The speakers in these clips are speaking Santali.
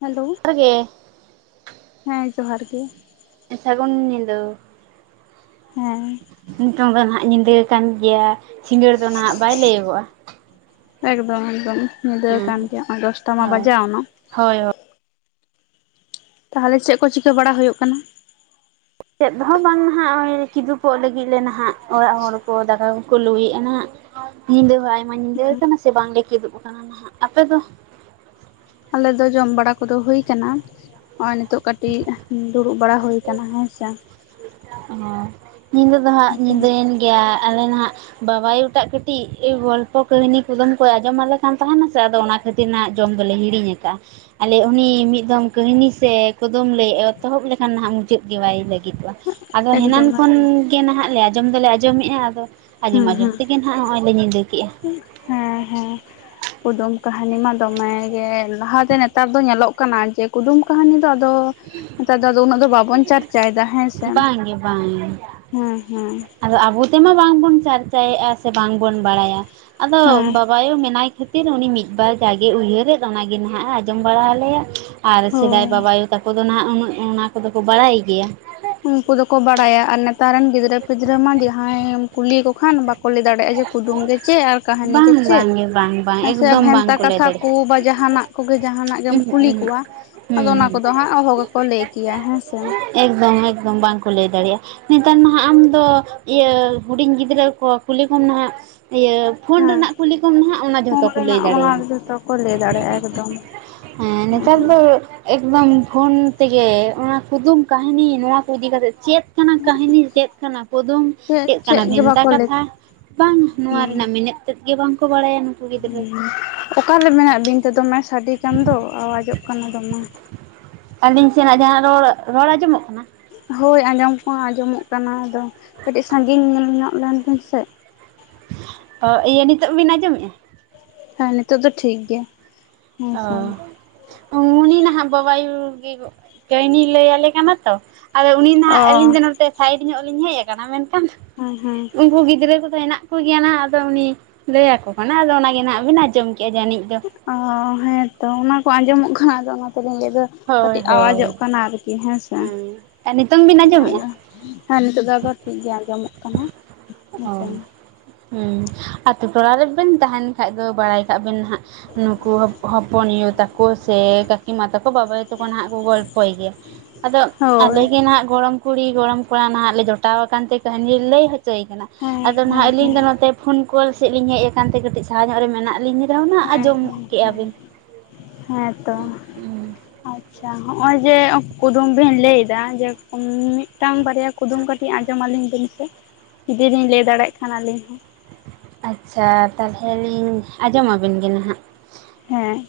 ᱦᱮᱞᱳ ᱡᱚᱦᱟᱨ ᱜᱮ ᱦᱮᱸ ᱡᱚᱦᱟᱨ ᱜᱮ ᱥᱟᱹᱜᱩᱱ ᱧᱤᱫᱟᱹ ᱦᱮᱸ ᱱᱤᱛᱚᱝ ᱫᱚ ᱦᱟᱸᱜ ᱧᱤᱫᱟᱹ ᱟᱠᱟᱱ ᱜᱮᱭᱟ ᱥᱤᱸᱜᱟᱹᱲ ᱫᱚ ᱱᱟᱦᱟᱜ ᱵᱟᱭ ᱞᱟᱹᱭᱟᱹᱜᱚᱜ-ᱟ ᱮᱠᱫᱚᱢ ᱮᱠᱫᱚᱢ ᱧᱤᱫᱟᱹ ᱦᱩᱸ ᱠᱟᱱ ᱜᱮᱭᱟ ᱱᱚᱜ-ᱚᱭ ᱫᱚᱥᱴᱟ ᱢᱟ ᱦᱳᱭ ᱵᱟᱡᱟᱣᱱᱟ ᱦᱳᱭ ᱛᱟᱦᱚᱞᱮ ᱪᱮᱫ ᱠᱚ ᱪᱤᱠᱟᱹ ᱵᱟᱲᱟ ᱦᱩᱭᱩᱜ ᱠᱟᱱᱟ? ᱪᱮᱫ ᱦᱚᱸ ᱵᱟᱝ ᱱᱟᱦᱟᱜ ᱠᱤᱫᱩᱵᱚᱜ ᱞᱟᱹᱜᱤᱫ ᱞᱮ ᱱᱟᱦᱟᱜ ᱚᱲᱟᱜ ᱦᱚᱲ ᱠᱚ ᱫᱟᱠᱟ ᱠᱚᱠᱚ ᱞᱩᱭᱮᱜ-ᱟ ᱱᱟᱦᱟᱜ ᱧᱤᱫᱟᱹ ᱦᱚᱸ ᱟᱭᱢᱟ ᱧᱤᱫᱟᱹ ᱦᱮᱸ ᱟᱠᱟᱱᱟ ᱥᱮ ᱵᱟᱝᱞᱮ ᱠᱤᱫᱩᱵ ᱟᱠᱟᱱᱟ ᱱᱟᱦᱟᱜ ᱟᱯᱮ ᱫᱚ ᱟᱞᱮ ᱫᱚ ᱡᱚᱢ ᱵᱟᱲᱟ ᱠᱚᱫᱚ ᱦᱩᱭ ᱠᱟᱱᱟ ᱱᱚᱜ-ᱚᱭ ᱱᱤᱛᱚᱜ ᱠᱟᱴᱤᱡ ᱫᱩᱲᱩᱵ ᱵᱟᱲᱟ ᱦᱩᱭ ᱠᱟᱱᱟ ᱦᱮᱸ ᱥᱮ ᱚ ᱧᱤᱫᱟᱹ ᱫᱚ ᱦᱟᱸᱜ ᱮᱠᱫᱚᱢ ᱧᱤᱫᱟᱹᱭᱮᱱ ᱜᱮᱭᱟ ᱟᱞᱮ ᱱᱟᱦᱟᱜ ᱵᱟᱵᱟᱭᱳ ᱴᱟᱜ ᱠᱟᱹᱴᱤᱡ ᱜᱚᱞᱯᱚ ᱠᱟᱹᱦᱱᱤ ᱠᱩᱫᱩᱢ ᱠᱚᱭ ᱟᱸᱡᱚᱢ ᱟᱞᱮ ᱠᱟᱱ ᱛᱟᱦᱮᱱᱟ ᱥᱮ ᱟᱫᱚ ᱚᱱᱟ‍᱾ ᱠᱷᱟᱹᱛᱤᱨ ᱱᱟᱦᱟᱜ ᱡᱚᱢ ᱫᱚᱞᱮ ᱦᱤᱲᱤᱧ ᱟᱠᱟᱫ-ᱟ ᱟᱞᱮ ᱩᱱᱤ ᱢᱤᱫ ᱫᱷᱚᱢ ᱠᱟᱹᱦᱱᱤ ᱥᱮ ᱠᱚᱫᱚᱢ ᱞᱮ ᱮᱛᱚᱦᱚᱵ ᱞᱮᱠᱷᱟᱱ ᱱᱟᱦᱟᱜ ᱢᱩᱪᱟᱹᱫ ᱜᱮ ᱵᱟᱭ ᱞᱟᱹᱜᱤᱫᱚᱜ-ᱟ ᱟᱫᱚ ᱦᱮᱱᱟᱱ ᱮᱠᱫᱚᱢ ᱠᱷᱚᱱ ᱮᱠᱫᱚᱢ ᱜᱮ ᱱᱟᱦᱟᱜ ᱞᱮ ᱟᱸᱡᱚᱢ ᱫᱚᱞᱮ ᱟᱸᱡᱚᱢᱮᱫ-ᱟ ᱟᱫᱚ ᱟᱸᱡᱚᱢ ᱦᱩᱸ ᱟᱸᱡᱚᱢ ᱦᱩᱸ ᱛᱮᱜᱮ ᱦᱟᱱᱟᱜ ᱱᱚᱜ-ᱚᱭ ᱞᱮ ᱧᱤᱫᱟᱹ ᱠᱮᱜ-ᱟ ᱦᱮᱸ ᱦᱮᱸ ᱠᱩᱫᱩᱢ ᱠᱟᱦᱱᱤ ᱢᱟ ᱫᱚᱢᱮ ᱜᱮ ᱞᱟᱦᱟ ᱛᱮ ᱱᱮᱛᱟᱨ ᱫᱚ ᱧᱮᱞᱚᱜ ᱠᱟᱱᱟ ᱡᱮ ᱠᱩᱫᱩᱢ ᱠᱟᱦᱟᱱᱤ ᱫᱚ ᱟᱫᱚ ᱱᱮᱛᱟᱨ ᱫᱚ ᱟᱫᱚ ᱩᱱᱟᱹᱜ ᱫᱚ ᱵᱟᱵᱚᱱ ᱪᱟᱨᱪᱟᱭ ᱮᱫᱟ ᱦᱮᱸ ᱥᱮ ᱵᱟᱝᱜᱮ ᱵᱟᱝ ᱦᱮᱸ ᱦᱮᱸ ᱟᱫᱚ ᱟᱵᱚ ᱛᱮᱢᱟ ᱵᱟᱝ ᱵᱚᱱ ᱪᱟᱨᱪᱟᱭᱮᱜ-ᱟ ᱥᱮ ᱵᱟᱝ ᱵᱚᱱ ᱵᱟᱲᱟᱭᱟ ᱟᱫᱚ ᱦᱮᱸ ᱵᱟᱭᱳ ᱢᱮᱱᱟᱭ ᱠᱷᱟᱹᱛᱤᱨ ᱩᱱᱤ ᱢᱤᱫ ᱵᱟᱨ ᱡᱟᱜᱮ ᱩᱭᱦᱟᱹᱨᱮᱫ ᱚᱱᱟᱜᱮ ᱱᱟᱦᱟᱸᱜ ᱟᱸᱡᱚᱢ ᱵᱟᱲᱟ ᱟᱞᱮᱭᱟ ᱟᱨ ᱥᱮᱫᱟᱭ ᱦᱳᱭ ᱵᱟᱵᱟᱭᱩ ᱛᱟᱠᱚ ᱫᱚ ᱱᱟᱦᱟᱸᱜ ᱩᱱᱟᱹᱜ ᱚᱱᱟ ᱠᱚᱫᱚ ᱠᱚ ᱵᱟᱲᱟᱭ ᱜᱮᱭᱟ ᱩᱱᱠᱩ ᱫᱚᱠᱚ ᱵᱟᱲᱟᱭᱟ ᱟᱨ ᱱᱮᱛᱟᱨ ᱨᱮᱱ ᱜᱤᱫᱽᱨᱟᱹ ᱯᱤᱫᱽᱨᱟᱹ ᱢᱟ ᱡᱟᱦᱟᱸᱭᱮᱢ ᱠᱩᱞᱤ ᱠᱚ ᱠᱷᱟᱱ ᱵᱟᱠᱚ ᱠᱚ ᱞᱟᱹᱭ ᱫᱟᱲᱮᱭᱟᱜᱼᱟ ᱡᱮ ᱠᱩᱫᱩᱢ ᱜᱮ ᱪᱮᱫ ᱟᱨ ᱠᱟᱦᱟᱱᱤ ᱜᱮ ᱵᱟᱝ ᱪᱮᱫ ᱵᱟᱝᱜᱮ ᱵᱟᱝ ᱵᱟᱝ ᱦᱮᱸ ᱥᱮ ᱮᱠᱫᱚᱢ ᱵᱷᱮᱱᱛᱟ ᱵᱟᱝᱠᱚ ᱞᱟᱹᱭ ᱠᱟᱛᱷᱟ ᱠᱩ ᱫᱟᱲᱮᱭᱟᱜᱼᱟ ᱵᱟ ᱡᱟᱦᱟᱸᱱᱟᱜ ᱠᱚᱜᱮ ᱡᱟᱦᱟᱸᱱᱟᱜ ᱜᱮᱢ ᱩᱦᱩᱸᱜ ᱠᱩᱞᱤ ᱩᱦᱩᱸᱜ ᱠᱚᱣᱟ ᱟᱫᱚ ᱦᱩᱸ ᱚᱱᱟ ᱠᱚᱫᱚ ᱦᱩᱸ ᱦᱟᱸᱜ ᱚᱦᱚ ᱜᱮᱠᱚ ᱞᱟᱹᱭ ᱠᱮᱭᱟ ᱦᱮᱸ ᱥᱮ ᱮᱠᱫᱚᱢ ᱮᱠᱫᱚᱢ ᱵᱟᱝᱠᱚ ᱞᱟᱹᱭ ᱫᱟᱲᱮᱭᱟᱜᱼᱟ ᱱᱮᱛᱟᱨ ᱱᱟᱦᱟᱜ ᱟᱢᱫᱚ ᱤᱭᱟᱹ ᱦᱩᱰᱤᱧ ᱜᱤᱫᱽᱨᱟᱹ ᱠᱚ ᱠᱩᱞᱤ ᱠᱚᱢ ᱱᱟᱦᱟᱜ ᱤᱭᱟᱹ ᱯᱷᱳᱱ ᱦᱮᱸ ᱨᱮᱱᱟᱜ ᱠᱩᱞᱤ ᱠᱚᱢ ᱱᱟᱦᱟᱜ ᱚᱱᱟ ᱯᱷᱳᱱ ᱡᱷᱚᱛᱚ ᱠᱚ ᱞᱟᱹᱭ ᱨᱮᱱᱟᱜ ᱚᱱᱟ ᱫᱟᱲᱮᱭᱟᱢᱟ ᱡᱚᱛᱚ ᱠᱚ ᱞᱟᱹᱭ ᱫᱟᱲᱮᱭᱟᱜᱼᱟ ᱮᱠᱫᱚᱢ ᱦᱮᱸ ᱱᱮᱛᱟᱨ ᱫᱚ ᱮᱠᱫᱚᱢ ᱯᱷᱳᱱ ᱛᱮᱜᱮ ᱚᱱᱟ ᱠᱩᱫᱩᱢ ᱠᱟᱹᱦᱱᱤ ᱱᱚᱣᱟ ᱠᱚ ᱤᱫᱤ ᱠᱟᱛᱮᱫ ᱪᱮᱫ ᱠᱟᱱᱟ ᱠᱟᱹᱦᱱᱤ ᱪᱮᱫ ᱠᱟᱱᱟ ᱠᱩᱫᱩᱢ ᱪᱮᱫ ᱠᱟᱱᱟ ᱜᱮ ᱵᱷᱮᱱᱛᱟ ᱵᱟᱠᱚ ᱞᱟᱹᱭ ᱠᱟᱛᱷᱟ ᱵᱟᱝ ᱱᱚᱣᱟ ᱨᱮᱱᱟᱜ ᱢᱮᱱᱮᱛ ᱛᱮᱫ ᱜᱮ ᱵᱟᱝ ᱠᱚ ᱵᱟᱲᱟᱭᱟ ᱜᱤᱫᱽᱨᱟᱹ ᱦᱮᱸ ᱚᱠᱟᱞᱮ ᱢᱮᱱᱟᱜ ᱵᱤᱱ ᱛᱮ ᱫᱚᱢᱮ ᱥᱟᱰᱤ ᱠᱟᱱ ᱫᱚ ᱟᱣᱟᱡᱚᱜ ᱠᱟᱱᱟ ᱫᱚᱢᱮ ᱟᱹᱞᱤᱧ ᱥᱮᱱᱟᱜ ᱡᱟᱦᱟᱸ ᱨᱚᱲ ᱨᱚᱲ ᱟᱸᱡᱚᱢᱚᱜ ᱠᱟᱱᱟ ᱦᱳᱭ ᱟᱸᱡᱚᱢ ᱠᱚᱦᱚᱸ ᱟᱸᱡᱚᱢᱚᱜ ᱠᱟᱱᱟ ᱟᱫᱚ ᱠᱟᱹᱴᱤᱡ ᱥᱟᱺᱜᱤᱧ ᱧᱮᱞ ᱧᱚᱜ [inaudible] ᱥᱮ ᱚ ᱤᱭᱟᱹ ᱱᱤᱛᱳᱜ ᱵᱤᱱ ᱟᱸᱡᱚᱢᱮᱜᱼᱟ ᱦᱮᱸ ᱱᱤᱛᱚᱜ ᱫᱚ ᱴᱷᱤᱠ ᱜᱮᱭᱟ ᱦᱮᱸᱥᱮ ᱚ ᱩᱱᱤ ᱱᱟᱦᱟᱸᱜ ᱵᱟᱵᱟᱭᱩ ᱜᱤ ᱠᱟᱹᱭᱱᱤ ᱞᱟᱹᱭ ᱟᱞᱮ ᱠᱟᱱᱟ ᱛᱚ ᱟᱫᱚ ᱩᱱᱤ ᱚ ᱱᱟᱸᱜ ᱟᱹᱞᱤᱧ ᱫᱚ ᱱᱚᱛᱮ ᱥᱟᱭᱤᱰ ᱧᱚᱜ ᱞᱤᱧ ᱦᱮᱡ ᱟᱠᱟᱱᱟ ᱢᱮᱱᱠᱷᱟᱱ ᱦᱮᱸ ᱦᱮᱸ ᱩᱱᱠᱩ ᱜᱤᱫᱽᱨᱟᱹ ᱠᱚ ᱦᱮᱱᱟᱜ ᱠᱚᱜᱮᱭᱟ ᱟᱫᱚ ᱩᱱᱤ ᱞᱟᱹᱭᱟ ᱠᱚ ᱠᱟᱱᱟᱭ ᱟᱫᱚ ᱚᱱᱟᱜᱮ ᱱᱟᱜ ᱵᱤᱱ ᱟᱸᱡᱚᱢ ᱠᱤᱭᱟ ᱡᱟᱹᱱᱤᱡ ᱫᱚ ᱚ ᱦᱮᱸᱛᱚ ᱚᱱᱟ ᱠᱚ ᱟᱸᱡᱚᱢᱚᱜ ᱠᱷᱟᱱ ᱟᱫᱚ ᱚᱱᱟ [inaudible] ᱫᱚ ᱦᱳᱭ ᱠᱟᱹᱴᱤᱡ ᱦᱳᱭ ᱟᱣᱟᱡᱚᱜ ᱠᱟᱱᱟ ᱟᱨᱠᱤ ᱦᱮᱸ ᱥᱮ ᱟᱨ ᱱᱤᱛᱚᱝ ᱵᱤᱱ ᱟᱸᱡᱚᱢᱮᱜᱼᱟ? ᱟᱫᱚ ᱦᱮᱸ ᱱᱤᱛᱚᱜ ᱫᱚ ᱟᱫᱚ ᱴᱷᱤᱠᱜᱮ ᱟᱸᱡᱚᱢᱚᱜ ᱠᱟᱱᱟ ᱚ ᱦᱮᱸᱥᱮ ᱦᱩᱸ ᱟᱛᱳ ᱴᱚᱞᱟ ᱨᱮᱵᱮᱱ ᱛᱟᱦᱮᱱ ᱠᱷᱟᱡ ᱫᱚ ᱵᱟᱲᱟᱭ ᱠᱟᱜ ᱵᱮᱱ ᱦᱟᱸᱜ ᱱᱩᱠᱩ ᱦᱚᱯᱚᱱᱭᱩ ᱛᱟᱠᱚ ᱥᱮ ᱠᱟᱹᱠᱤᱢᱟ ᱛᱟᱠᱚ ᱵᱟᱵᱟᱭᱩ ᱛᱟᱠᱚ ᱦᱟᱸᱜ ᱠᱚ ᱜᱚᱞᱯᱚᱭ ᱜᱮᱭᱟ ᱟᱫᱚ ᱦᱳᱭ ᱟᱞᱮᱜᱮ ᱱᱟᱸᱜ ᱜᱚᱲᱚᱢ ᱠᱩᱲᱤ ᱜᱚᱲᱚᱢ ᱠᱚᱲᱟ ᱱᱟᱦᱟᱸᱜ ᱞᱮ ᱡᱚᱴᱟᱣ ᱠᱟᱱ ᱛᱮ ᱠᱟᱹᱦᱱᱤ ᱞᱟᱹᱭ ᱦᱚᱪᱚᱭ ᱠᱟᱱᱟ ᱦᱮᱸ ᱟᱫᱚ ᱱᱟᱦᱟᱜ ᱦᱮᱸ ᱟᱹᱞᱤᱧ ᱦᱮᱸ ᱫᱚ ᱱᱚᱛᱮ ᱯᱷᱳᱱ ᱠᱚᱞ ᱥᱮᱫ ᱞᱤᱧ ᱦᱮᱡ ᱠᱟᱱᱛᱮ ᱠᱟᱹᱴᱤᱡ ᱥᱟᱦᱟ ᱧᱚᱜ ᱨᱮ ᱢᱮᱱᱟᱜ ᱞᱤᱧᱟᱹ [inaudible] ᱦᱮᱸ ᱟᱸᱡᱚᱢ ᱦᱮᱸ ᱠᱮᱭᱟᱜ ᱦᱮᱸ ᱵᱤᱱ ᱦᱮᱸᱛᱚ ᱟᱪᱪᱷᱟ ᱦᱚᱜᱼ ᱚᱭ ᱡᱮ ᱠᱩᱫᱩᱢ ᱵᱤᱱ ᱞᱟᱹᱭ ᱫᱟ ᱡᱮ ᱢᱤᱫᱴᱟᱝ ᱵᱟᱨᱭᱟ ᱠᱩᱫᱩᱢ ᱠᱟᱹᱴᱤᱡ ᱟᱸᱡᱚᱢ ᱟᱹᱞᱤᱧ ᱵᱤᱱ ᱥᱮ ᱡᱩᱫᱤ ᱞᱤᱧ ᱞᱟᱹᱭ ᱫᱟᱲᱮᱜ ᱠᱷᱟᱱ ᱟᱹᱞᱤᱧ ᱦᱚᱸ, ᱟᱪᱪᱷᱟ ᱛᱟᱞᱦᱮ ᱞᱤᱧ ᱟᱸᱡᱚᱢᱟᱵᱤᱱ ᱜᱮ ᱱᱟᱦᱟᱜ ᱦᱮᱸ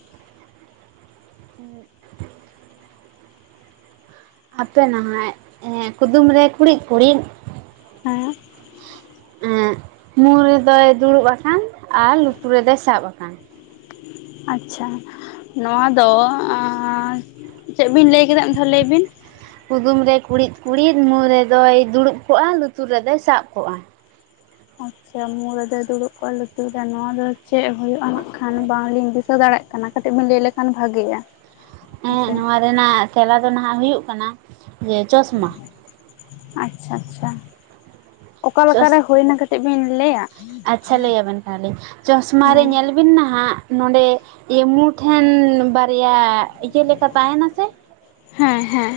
ᱟᱯᱮ ᱱᱟᱦᱟᱜ ᱠᱩᱫᱩᱢ ᱨᱮ ᱠᱩᱬᱤᱫ ᱠᱩᱬᱤᱫ [inaudible] ᱢᱩ ᱨᱮᱫᱚᱭ ᱫᱩᱲᱩᱵ ᱟᱠᱟᱱ ᱟᱨ ᱞᱩᱛᱩᱨ ᱨᱮᱫᱚᱭ ᱥᱟᱵ ᱟᱠᱟᱱ? ᱟᱪᱪᱷᱟ ᱱᱚᱣᱟ ᱫᱚ ᱪᱮᱫ ᱵᱤᱱ ᱞᱟᱹᱭ ᱠᱮᱫᱟ ᱢᱤᱫ ᱫᱷᱟᱣ ᱞᱟᱹᱭ ᱵᱤᱱ ᱠᱩᱫᱩᱢ ᱨᱮ ᱠᱩᱬᱤᱫ ᱠᱩᱬᱤᱫ ᱢᱩ ᱨᱮᱫᱚᱭ ᱫᱩᱲᱩᱵ ᱠᱚᱜᱼᱟ ᱞᱩᱛᱩᱨ ᱨᱮᱫᱚᱭ ᱥᱟᱵ ᱠᱚᱜᱼᱟ? ᱟᱪᱪᱷᱟ ᱢᱩ ᱨᱮᱫᱚᱭ ᱫᱩᱲᱩᱵ ᱠᱚᱜᱼᱟ ᱞᱩᱛᱩᱨ ᱨᱮ ᱱᱚᱣᱟ ᱫᱚ ᱪᱮᱫ ᱦᱩᱭᱩᱜᱼᱟ ᱱᱟᱜᱠᱷᱟᱱ ᱵᱟᱝᱞᱤᱧ ᱫᱤᱥᱟᱹ ᱫᱟᱲᱮᱜ ᱠᱟᱱᱟ ᱠᱟᱹᱴᱤᱡ ᱵᱮᱤᱱ ᱞᱟᱹᱭ ᱞᱮᱠᱷᱟᱱ ᱵᱷᱟᱜᱮᱜᱼᱟ᱾ ᱦᱮᱸ ᱦᱮᱸᱥᱮ ᱱᱚᱣᱟ ᱨᱮᱱᱟᱜ ᱛᱮᱞᱟ ᱫᱚ ᱱᱟᱦᱟᱜ ᱦᱩᱭᱩᱜ ᱠᱟᱱᱟ ᱡᱮ ᱪᱚᱥᱢᱟ ᱟᱪᱪᱷᱟ ᱟᱪᱪᱷᱟ ᱪᱚᱥ ᱚᱠᱟᱞᱮᱠᱟᱨᱮ ᱦᱳᱭᱱᱟ ᱠᱟᱹᱴᱤᱡ ᱵᱤᱱ ᱞᱟᱹᱭᱟ ᱟᱪᱪᱷᱟ ᱞᱟᱹᱭ ᱟᱵᱤᱱ ᱠᱟᱱ ᱞᱤᱧ ᱪᱚᱥᱢᱟ ᱨᱮ ᱦᱮᱸ ᱧᱮᱞ ᱵᱤᱱ ᱱᱟᱦᱟᱜ ᱱᱚᱰᱮ ᱤᱭᱟᱹ ᱢᱩᱴᱷᱮᱱ ᱵᱟᱨᱭᱟ ᱤᱭᱟᱹ ᱞᱮᱠᱟ ᱛᱟᱦᱮᱱᱟ ᱥᱮ ᱦᱮᱸ ᱦᱮᱸ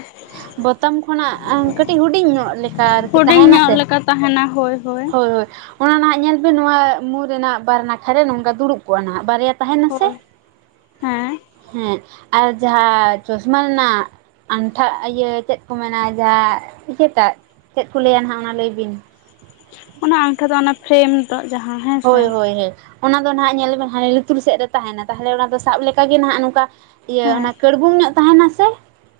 ᱵᱳᱛᱟᱢ ᱠᱷᱚᱱᱟᱜ ᱠᱟᱹᱴᱤᱡ ᱦᱩᱰᱤᱧ ᱧᱚᱜ ᱞᱮᱠᱟ ᱟᱨᱠᱤ ᱦᱩᱰᱤᱧ ᱛᱟᱦᱮᱱᱟ ᱧᱚᱜ ᱥᱮ᱾ ᱞᱮᱠᱟ ᱛᱟᱦᱮᱱᱟ ᱦᱳᱭ ᱦᱳᱭ ᱚᱱᱟ ᱱᱟᱦᱟᱜ ᱧᱮᱞ ᱵᱤᱱ ᱱᱚᱣᱟ ᱢᱩ ᱨᱮᱱᱟᱜ ᱵᱟᱨ ᱱᱟᱠᱷᱟ ᱨᱮ ᱱᱚᱝᱠᱟ ᱫᱩᱲᱩᱵ ᱠᱚᱜᱼᱟ ᱱᱟᱦᱟᱜ ᱵᱟᱨᱭᱟ ᱛᱟᱦᱮᱱᱟᱥᱮ ᱦᱳᱭ ᱦᱮᱸ ᱦᱮᱸ ᱟᱨ ᱡᱟᱦᱟᱸ ᱪᱚᱥᱢᱟ ᱨᱮᱱᱟᱜ [unintelligible] ᱤᱭᱟᱹ ᱪᱮᱫ ᱠᱚ ᱢᱮᱱᱟ ᱡᱟᱦᱟᱸ ᱤᱭᱟᱹᱴᱟᱜ ᱪᱮᱫ ᱠᱚ ᱞᱟᱹᱭᱟ ᱱᱟᱜ ᱚᱱᱟ ᱞᱟᱹᱭ ᱵᱤᱱ ᱚᱱᱟ ᱟᱸᱝᱴᱷᱟ ᱫᱚ ᱚᱱᱟ ᱯᱷᱨᱮᱢ [unintelligible] ᱡᱟᱦᱟᱸ ᱦᱮᱸ ᱥᱮ ᱦᱳᱭ ᱦᱳᱭ ᱦᱮᱸ ᱚᱱᱟ ᱫᱚ ᱱᱟᱦᱜ ᱧᱮᱞᱵᱮᱱ ᱦᱟᱱᱮ ᱞᱩᱛᱩᱨ ᱥᱮᱫ ᱨᱮ ᱛᱟᱦᱮᱱᱟ ᱛᱟᱦᱮᱞᱮ ᱚᱱᱟ ᱫᱚ ᱥᱟᱵ ᱞᱮᱠᱟᱜᱮ ᱱᱟᱦᱟᱸᱜ ᱱᱚᱝᱠᱟ ᱤᱭᱟᱹ ᱦᱮᱸ ᱚᱱᱟ ᱠᱟᱹᱲᱵᱩᱝ ᱧᱚᱜ ᱛᱟᱦᱮᱱᱟ ᱥᱮ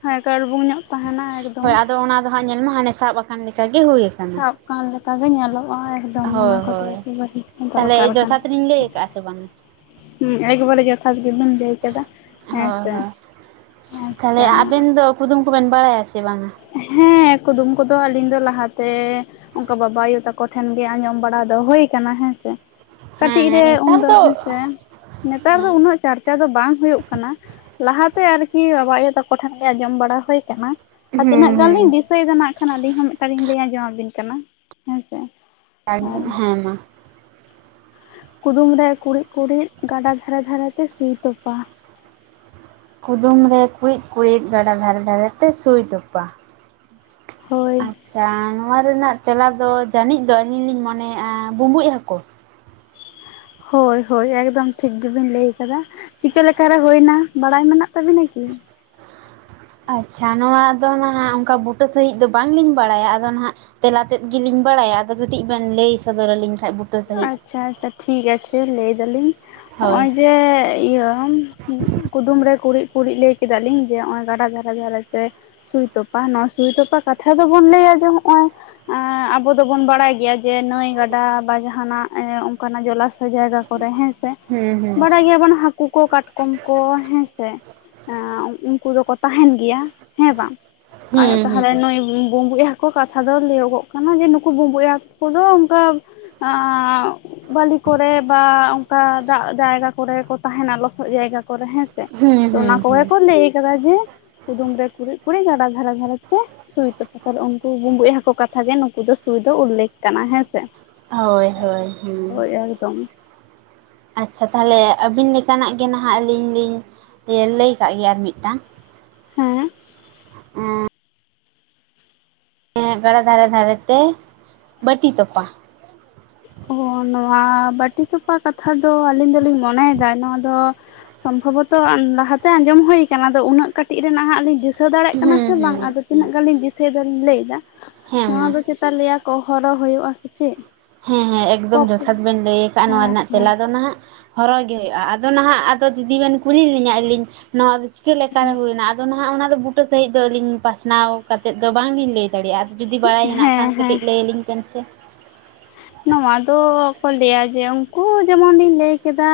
ᱦᱮᱸ ᱠᱟᱲᱵᱩᱝ ᱧᱚᱜ ᱛᱟᱦᱮᱱᱟ ᱮᱠᱫᱚᱢ ᱦᱳᱭ ᱚᱱᱟ ᱟᱫᱚ ᱦᱟᱸᱜ ᱧᱮᱞᱢᱮ ᱦᱟᱱᱮ ᱥᱟᱵ ᱟᱠᱟᱱ ᱞᱮᱠᱟ ᱜᱮ ᱦᱩᱭᱩᱠ ᱥᱟᱵᱠᱟᱱ ᱞᱮᱠᱟ ᱜᱮ ᱧᱮᱞᱚᱜᱼᱟ ᱮᱠᱫᱚᱢ ᱚᱱᱟ ᱦᱳᱭ ᱠᱚᱛᱮ ᱦᱳᱭ ᱮᱠᱮᱵᱟᱨᱮ ᱛᱟᱦᱚᱞᱮ ᱫᱚᱨᱠᱟᱨ ᱠᱟᱱᱟ᱾ ᱡᱚᱛᱷᱟᱛᱞᱤᱧ ᱞᱟᱹᱭ ᱠᱟᱜᱼᱟ ᱥᱮ ᱵᱟᱝ ᱦᱩᱸ ᱮᱠᱵᱟᱨᱮ ᱡᱚᱛᱷᱟᱛ ᱜᱮᱵᱤᱱ ᱞᱟᱹᱭ ᱠᱮᱫᱟ ᱦᱮᱸ ᱦᱳᱭ ᱥᱮ ᱦᱳᱭ ᱛᱟᱦᱚᱞᱮ ᱟᱪᱪᱷᱟ ᱟᱵᱮᱱ ᱫᱚ ᱠᱩᱫᱩᱢ ᱠᱚᱵᱮᱱ ᱵᱟᱲᱟᱭᱟ ᱥᱮ ᱵᱟᱝᱟ ᱦᱮᱸ ᱠᱩᱫᱩᱢ ᱠᱚᱫᱚ ᱟᱹᱞᱤᱧ ᱫᱚ ᱞᱟᱦᱟᱛᱮ ᱚᱱᱠᱟ ᱵᱟᱵᱟ ᱟᱭᱳ ᱛᱟᱠᱚ ᱴᱷᱮᱱ ᱜᱮ ᱟᱸᱡᱚᱢ ᱵᱟᱲᱟ ᱫᱚ ᱦᱳᱭ ᱠᱟᱱᱟ ᱦᱮᱸᱥᱮ ᱠᱟᱹᱴᱤᱡ ᱨᱮ ᱦᱮᱸ ᱱᱮᱛᱟᱨ ᱩᱱᱫᱚ ᱫᱚ ᱦᱮᱸᱥᱮ ᱱᱮᱛᱟᱨ ᱫᱚ ᱩᱱᱟᱹᱜ ᱪᱟᱨᱪ ᱪᱤᱠᱟ ᱫᱚ ᱵᱟᱝ ᱦᱳᱭᱳᱜ ᱠᱟᱱᱟ ᱞᱟᱦᱟᱛᱮ ᱟᱨᱠᱤ ᱵᱟᱵᱟ ᱟᱭᱳ ᱛᱟᱠᱚ ᱴᱷᱮᱱ ᱜᱮ ᱟᱸᱡᱚᱢ ᱵᱟᱲᱟ ᱦᱳᱭ ᱠᱟᱱᱟ ᱟᱨ ᱦᱩᱸ ᱛᱤᱱᱟᱹᱜ ᱜᱟᱱ ᱦᱩᱸ ᱞᱤᱧ ᱫᱤᱥᱟᱹᱭᱮᱫᱟ ᱱᱟᱜ ᱠᱷᱟᱱ ᱟᱹᱞᱤᱧ ᱦᱚᱸ ᱢᱤᱫᱴᱟᱝ ᱞᱤᱧ ᱞᱟᱹᱭ ᱟᱸᱡᱚᱢ ᱟᱵᱤᱱ ᱠᱟᱱᱟ ᱦᱮᱸᱥᱮ ᱮᱠᱫᱚᱢ ᱦᱮᱸ ᱢᱟ ᱠᱩᱫᱩᱢ ᱨᱮ ᱠᱩᱬᱤᱫ ᱠᱩᱬᱤᱫ ᱜᱟᱰᱟ ᱫᱷᱟᱨᱮ ᱫᱷᱟᱨᱮ ᱛᱮ ᱥᱩᱭ ᱛᱚᱯᱟ ᱠᱩᱫᱩᱢ ᱨᱮ ᱠᱩᱬᱤᱫ ᱠᱩᱬᱤᱫ ᱜᱟᱰᱟ ᱫᱷᱟᱨᱮ ᱫᱷᱟᱨᱮ ᱛᱮ ᱥᱩᱭ ᱛᱚᱯᱟ ᱦᱳᱭ ᱟᱪᱪᱷᱟ ᱱᱚᱣᱟ ᱨᱮᱱᱟᱜ ᱛᱮᱞᱟ ᱫᱚ ᱡᱟᱹᱱᱤᱡ ᱫᱚ ᱟᱹᱞᱤᱧ ᱞᱤᱧ ᱢᱚᱱᱮᱮᱫᱼᱟ ᱵᱩᱸᱵᱩᱡ ᱦᱟᱹᱠᱩ ᱦᱳᱭ ᱦᱳᱭ ᱮᱠᱫᱚᱢ ᱴᱷᱤᱠ ᱜᱮᱵᱤᱱ ᱞᱟᱹᱭ ᱟᱠᱟᱫᱟ ᱪᱤᱠᱟᱹᱞᱮᱠᱟ ᱨᱮ ᱦᱳᱭᱮᱱᱟ ᱵᱟᱲᱟᱭ ᱢᱮᱱᱟᱜ ᱛᱟᱵᱤᱱᱟ ᱠᱤ ᱟᱪᱪᱷᱟ ᱱᱚᱣᱟ ᱫᱚ ᱱᱟᱦᱟᱸᱜ ᱚᱱᱠᱟ ᱵᱩᱴᱟᱹ ᱥᱟᱺᱦᱤᱡ ᱫᱚ ᱵᱟᱝᱞᱤᱧ ᱵᱟᱲᱟᱭᱟ ᱟᱫᱚ ᱱᱟᱦᱟᱸᱜ ᱛᱮᱞᱟ ᱛᱮᱫ ᱜᱮᱞᱤᱧ ᱵᱟᱲᱟᱭᱟ ᱟᱫᱚ ᱠᱟᱹᱴᱤᱡ ᱵᱮᱱ ᱞᱟᱹᱭ ᱥᱚᱫᱚᱨ ᱟᱹᱞᱤᱧ ᱠᱷᱟᱡ ᱵᱩ ᱟᱪᱪᱷᱟ ᱟᱪᱪᱷᱟ ᱴᱷᱤᱠ ᱟᱪᱷᱮ ᱞᱟᱹᱭᱫᱟᱞᱤᱧ ᱦᱳᱭ ᱦᱚᱜᱼᱚᱭ ᱡᱮ ᱤᱭᱟᱹ ᱠᱩᱫᱩᱢ ᱨᱮ ᱠᱩᱲᱤᱫ ᱠᱩᱲᱤᱫ ᱞᱟᱹᱭ ᱠᱮᱫᱟ ᱞᱤᱧ ᱡᱮ ᱱᱚᱜᱼᱚᱭ ᱜᱟᱰᱟ ᱫᱷᱟᱨᱮ ᱫᱷᱟᱨᱮ ᱛᱮ ᱥᱩᱭ ᱛᱚᱯᱟ ᱱᱚᱣᱟ ᱥᱩᱭ ᱛᱚᱯᱟ ᱠᱟᱛᱷᱟ ᱫᱚᱵᱚᱱ ᱞᱟᱹᱭᱟ ᱡᱮ ᱱᱚᱜᱼᱚᱭ ᱟᱵᱚ ᱫᱚᱵᱚᱱ ᱵᱟᱲᱟᱭ ᱜᱮᱭᱟ ᱡᱮ ᱱᱟᱹᱭ ᱜᱟᱰᱟ ᱵᱟ ᱡᱟᱸᱦᱟ ᱡᱟᱦᱟᱱᱟᱜ ᱚᱱᱠᱟᱱᱟᱜ ᱡᱚᱞᱟᱥᱚᱭ ᱡᱟᱭᱜᱟ ᱠᱚᱨᱮ ᱦᱮᱸᱥᱮ ᱦᱩᱸ ᱦᱩᱸ ᱵᱟᱰᱟᱭ ᱜᱮᱭᱟᱵᱚᱱ ᱠᱩᱠᱚ ᱠᱟᱴᱠᱚᱢ ᱠᱚ ᱦᱮᱸ ᱥᱮ ᱩᱱᱠᱩ ᱫᱚᱠᱚ ᱛᱟᱦᱮᱱ ᱜᱮᱭᱟ ᱦᱮᱸ ᱵᱟᱝ ᱦᱩᱸ ᱛᱟᱦᱮᱞᱮ ᱱᱩᱭ ᱵᱩᱸᱵᱩᱡ ᱦᱟᱠ ᱠᱚ ᱠᱟᱛᱷᱟ ᱫᱚ ᱞᱟᱹᱭᱟᱹᱜᱚᱜ ᱠᱟᱱᱟ ᱡᱮ ᱱᱩᱠᱩ ᱵᱩᱵᱩᱡ ᱦᱟᱹᱠᱩ ᱫᱚ ᱚᱱᱠᱟ ᱵᱟᱹᱞᱤ ᱠᱚᱨᱮ ᱵᱟ ᱚᱱᱠᱟ ᱫᱟᱜ ᱡᱟᱭᱜᱟ ᱠᱚᱨᱮ ᱠᱚ ᱛᱟᱦᱮᱱᱟ ᱞᱚᱥᱚᱫ ᱡᱟᱭᱜᱟ ᱠᱚ ᱠᱚᱨᱮ ᱦᱮᱸᱥᱮ ᱦᱩᱸ ᱦᱩᱸ ᱛᱚ ᱦᱩᱸ ᱚᱱᱟ ᱠᱚᱜᱮ ᱦᱩᱸ ᱠᱚ ᱞᱟᱹᱭ ᱠᱟᱫᱟ ᱡᱮ ᱠᱩᱫᱩᱢ ᱨᱮ ᱠᱩᱲᱤᱫ ᱠᱩᱲᱤᱫ ᱜᱟᱰᱟ ᱫᱷᱟᱨᱮ ᱫᱷᱟᱨᱮ ᱛᱮ ᱥᱩᱭ ᱛᱟᱠᱚ ᱛᱟᱦᱚᱞᱮ ᱩᱱᱠᱩ ᱵᱩᱵᱩᱡ ᱦᱟᱹᱠᱩ ᱠᱟᱛᱷᱟ ᱜᱮ ᱱᱩᱠᱩ ᱫᱚ ᱥᱩᱭ ᱫᱚ ᱩᱞᱞᱮᱠᱷ ᱠᱟᱱᱟ ᱦᱮᱸᱥᱮ ᱦᱳᱭ ᱦᱳᱭ ᱦᱩᱸ ᱦᱳᱭ ᱮᱠᱫᱚᱢ ᱟᱪᱪᱷᱟ ᱛᱟᱦᱚᱞᱮ ᱟᱹᱵᱤᱱ ᱞᱮᱠᱟᱱᱟᱜ ᱜᱮ ᱱᱟᱦᱟᱜ ᱟᱹᱞᱤᱧ ᱞᱤᱧ ᱞᱟᱹᱭ ᱠᱟᱜ ᱜᱮᱭᱟ ᱟᱨ ᱢᱤᱫᱴᱟᱝ ᱦᱮᱸ [unintelligible] ᱮᱸ ᱜᱟᱰᱟ ᱫᱷᱟᱨᱮ ᱫᱷᱟᱨᱮ ᱛᱮ ᱵᱟᱹᱴᱤ ᱛᱚᱯᱟ ᱚ ᱱᱚᱣᱟ ᱵᱟᱹᱴᱤ ᱛᱚᱯᱟ ᱠᱟᱛᱷᱟ ᱫᱚ ᱟᱹᱞᱤᱧ ᱫᱚᱞᱤᱧ ᱢᱚᱱᱮᱭᱮᱫᱟ ᱱᱚᱣᱟ ᱫᱚ ᱥᱚᱢᱵᱷᱚᱵᱚᱛᱚ ᱞᱟᱦᱟᱛᱮ ᱟᱸᱡᱚᱢ ᱦᱳᱭᱟᱠᱟᱱᱟ ᱟᱫᱚ ᱩᱱᱟᱹᱜ ᱠᱟᱹᱴᱤᱡ ᱨᱮᱱᱟᱜ ᱦᱟᱸᱜ ᱞᱤᱧ ᱫᱤᱥ ᱥᱟᱹ ᱫᱟᱲᱮᱜ ᱠᱟᱱᱟ ᱥᱮ ᱦᱩᱸ ᱦᱩᱸ ᱵᱟᱝ ᱟᱫᱚ ᱦᱩᱸ ᱛᱤᱱᱟᱹᱜ ᱜᱟᱱᱞᱤᱧ ᱫᱤᱥᱟᱹ ᱥᱮ ᱫᱚᱞᱤᱧ ᱞᱟᱹᱭ ᱮᱫᱟ ᱦᱮᱸ ᱱᱚᱣᱟ ᱢᱟ ᱫᱚ ᱪᱮᱛᱟ ᱞᱟᱹᱭᱟ ᱠᱚ ᱦᱚᱨᱚ ᱦᱳᱭᱳᱜᱼᱟ ᱥᱮ ᱪᱮᱫ ᱦᱮᱸ ᱦᱮᱸ ᱮᱠᱫᱚᱢ ᱠᱚᱠ ᱡᱚᱛᱷᱟᱛ ᱵᱮᱱ ᱞᱟᱹᱭ ᱟᱠᱟᱜᱼᱟ ᱱᱚᱣᱟ ᱦᱮᱸ ᱨᱮᱱᱟᱜ ᱦᱮᱸ ᱛᱮᱞᱟ ᱫᱚ ᱱᱟᱦᱟᱜ ᱦᱚᱨᱚ ᱜᱮ ᱦᱩᱭᱩᱜᱼᱟ ᱟᱫᱚ ᱱᱟᱦᱟᱜ ᱟᱫᱚ ᱫᱤᱫᱤ ᱵᱮᱱ ᱠᱩᱞᱤ ᱞᱤᱧᱟ ᱟᱞᱤᱧ ᱱᱚᱣᱟ ᱪᱤᱠᱟᱹ ᱞᱮᱠᱟ ᱨᱮ ᱦᱩᱭᱱᱟ ᱟᱫᱚ ᱱᱟᱦᱟᱜ ᱚᱱᱟᱫᱚ ᱵᱩᱴᱟᱹ ᱥᱟᱺᱦᱤᱡ ᱫᱚ ᱟᱹᱞᱤᱧ ᱯᱟᱥᱱᱟᱣ ᱠᱟᱛᱮᱫ ᱫᱚ ᱵᱟᱝᱞᱤᱧ ᱞᱟᱹᱭ ᱮᱫ ᱫᱟᱲᱮᱭᱟᱜᱼᱟ ᱟᱨ ᱡᱩᱫᱤ ᱵᱟᱲᱟᱭ ᱦᱮᱱᱟᱜ ᱠᱷᱟᱱ ᱦᱮᱸ ᱦᱮᱸ ᱠᱟᱹᱴᱤᱡ ᱞᱮᱭᱟᱞᱤᱧ ᱵᱮᱱ ᱥᱮ ᱱᱚᱣᱟ ᱫᱚ ᱠᱚ ᱞᱟᱹᱭᱟ ᱡᱮ ᱩᱱᱠᱩ ᱡᱮᱢᱚᱱᱤᱧ ᱞᱟᱹᱭ ᱠᱮᱫᱟ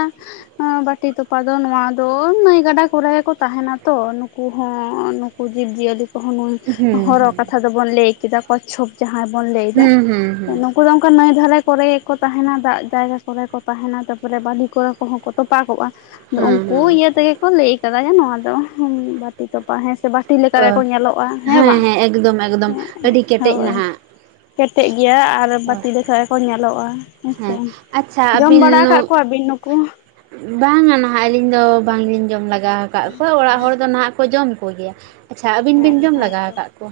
ᱵᱟᱹᱴᱤ ᱛᱚᱯᱟ ᱫᱚ ᱱᱚᱣᱟ ᱫᱚ ᱱᱟᱹᱭ ᱜᱟᱰᱟ ᱠᱚᱨᱮ ᱜᱮ ᱠᱚ ᱛᱟᱦᱮᱸᱱᱟ ᱛᱚ ᱱᱩᱠᱩ ᱦᱚᱸ ᱠᱚ ᱡᱤᱵᱽ ᱡᱤᱭᱟᱹᱞᱤ ᱦᱩᱸ ᱦᱚᱨᱚ ᱠᱟᱛᱷᱟ ᱫᱚᱵᱚᱱ ᱞᱟᱹᱭ ᱠᱮᱫᱟ ᱠᱚᱪᱪᱷᱚᱯ ᱡᱟᱦᱟᱸᱭ ᱵᱚᱱ ᱞᱟᱹᱭ ᱫᱟ ᱦᱩᱸ ᱦᱩᱸ ᱦᱩᱸ ᱩᱱᱠᱩ ᱫᱚ ᱚᱱᱠᱟ ᱱᱟᱹᱭ ᱫᱷᱟᱨᱮ ᱠᱚᱨᱮ ᱜᱮ ᱠᱚ ᱛᱟᱦᱮᱸᱱᱟ ᱫᱟᱜ ᱡᱟᱭᱜᱟ ᱠᱚᱨᱮ ᱠᱚ ᱛᱟᱦᱮᱸᱱᱟ ᱛᱟᱯᱚᱨᱮ ᱵᱟᱹᱞᱤ ᱠᱚᱨᱮ ᱠᱚᱦᱚᱸ ᱠᱚ ᱛᱚᱯᱟ ᱠᱚᱜᱼᱟ ᱦᱩᱸ ᱟᱫᱚ ᱦᱮᱸ ᱩᱱᱠᱩ ᱦᱮᱸ ᱤᱭᱟᱹ ᱛᱮᱜᱮ ᱠᱚ ᱞᱟᱹᱭ ᱟᱠᱟᱫᱟ ᱡᱮ ᱱᱚᱣᱟ ᱫᱚ ᱵᱟᱹᱴᱤ ᱛᱚᱯᱟ ᱦᱮᱸ ᱥᱮ ᱵᱟᱝ ᱵᱟᱹᱴᱤ ᱞᱮᱠᱟ ᱚ ᱜᱮᱠᱚ ᱧᱮᱞᱚᱜᱼᱟ ᱦᱮᱸ ᱵᱟᱝ ᱮᱠᱫᱚᱢ ᱮᱠᱫᱚᱢ ᱟᱹᱰᱤ ᱦᱮᱸ ᱠᱮᱴᱮᱡ ᱦᱳᱭ ᱱᱟᱦᱟᱜ ᱠᱮᱴᱮᱡ ᱜᱮᱭᱟ ᱟᱨ ᱵᱟᱹᱴᱤ ᱞᱮᱠᱟ ᱜᱮ ᱠᱚ ᱧᱮᱞᱚᱜᱼᱟ ᱦᱮᱸᱥᱮ ᱦᱮᱸ ᱟᱪᱪᱷᱟ ᱡᱚᱢ ᱟᱹᱵᱤᱱ ᱵᱟᱲᱟ ᱟᱠᱟᱫ ᱠᱚᱣᱟᱵᱤᱱ ᱱᱩᱠᱩ ᱵᱟᱝᱟ ᱱᱟᱦᱟᱜ ᱟᱹᱞᱤᱧ ᱫᱚ ᱵᱟᱝ ᱞᱤᱧ ᱡᱚᱢ ᱞᱮᱟᱜᱟᱣ ᱟᱠᱟᱫ ᱠᱚᱣᱟ ᱚᱲᱟᱜ ᱦᱚᱲ ᱫᱚ ᱱᱟᱦᱟᱜ ᱠᱚ ᱡᱚᱢ ᱠᱚ ᱜᱮᱭᱟ ᱟᱪᱪᱷᱟ ᱟᱹᱵᱤᱱ ᱵᱤᱱ ᱦᱮᱸ ᱡᱚᱢ ᱞᱟᱜᱟᱣ ᱦᱮᱸᱛᱚ ᱠᱟᱫ ᱠᱚᱣᱟ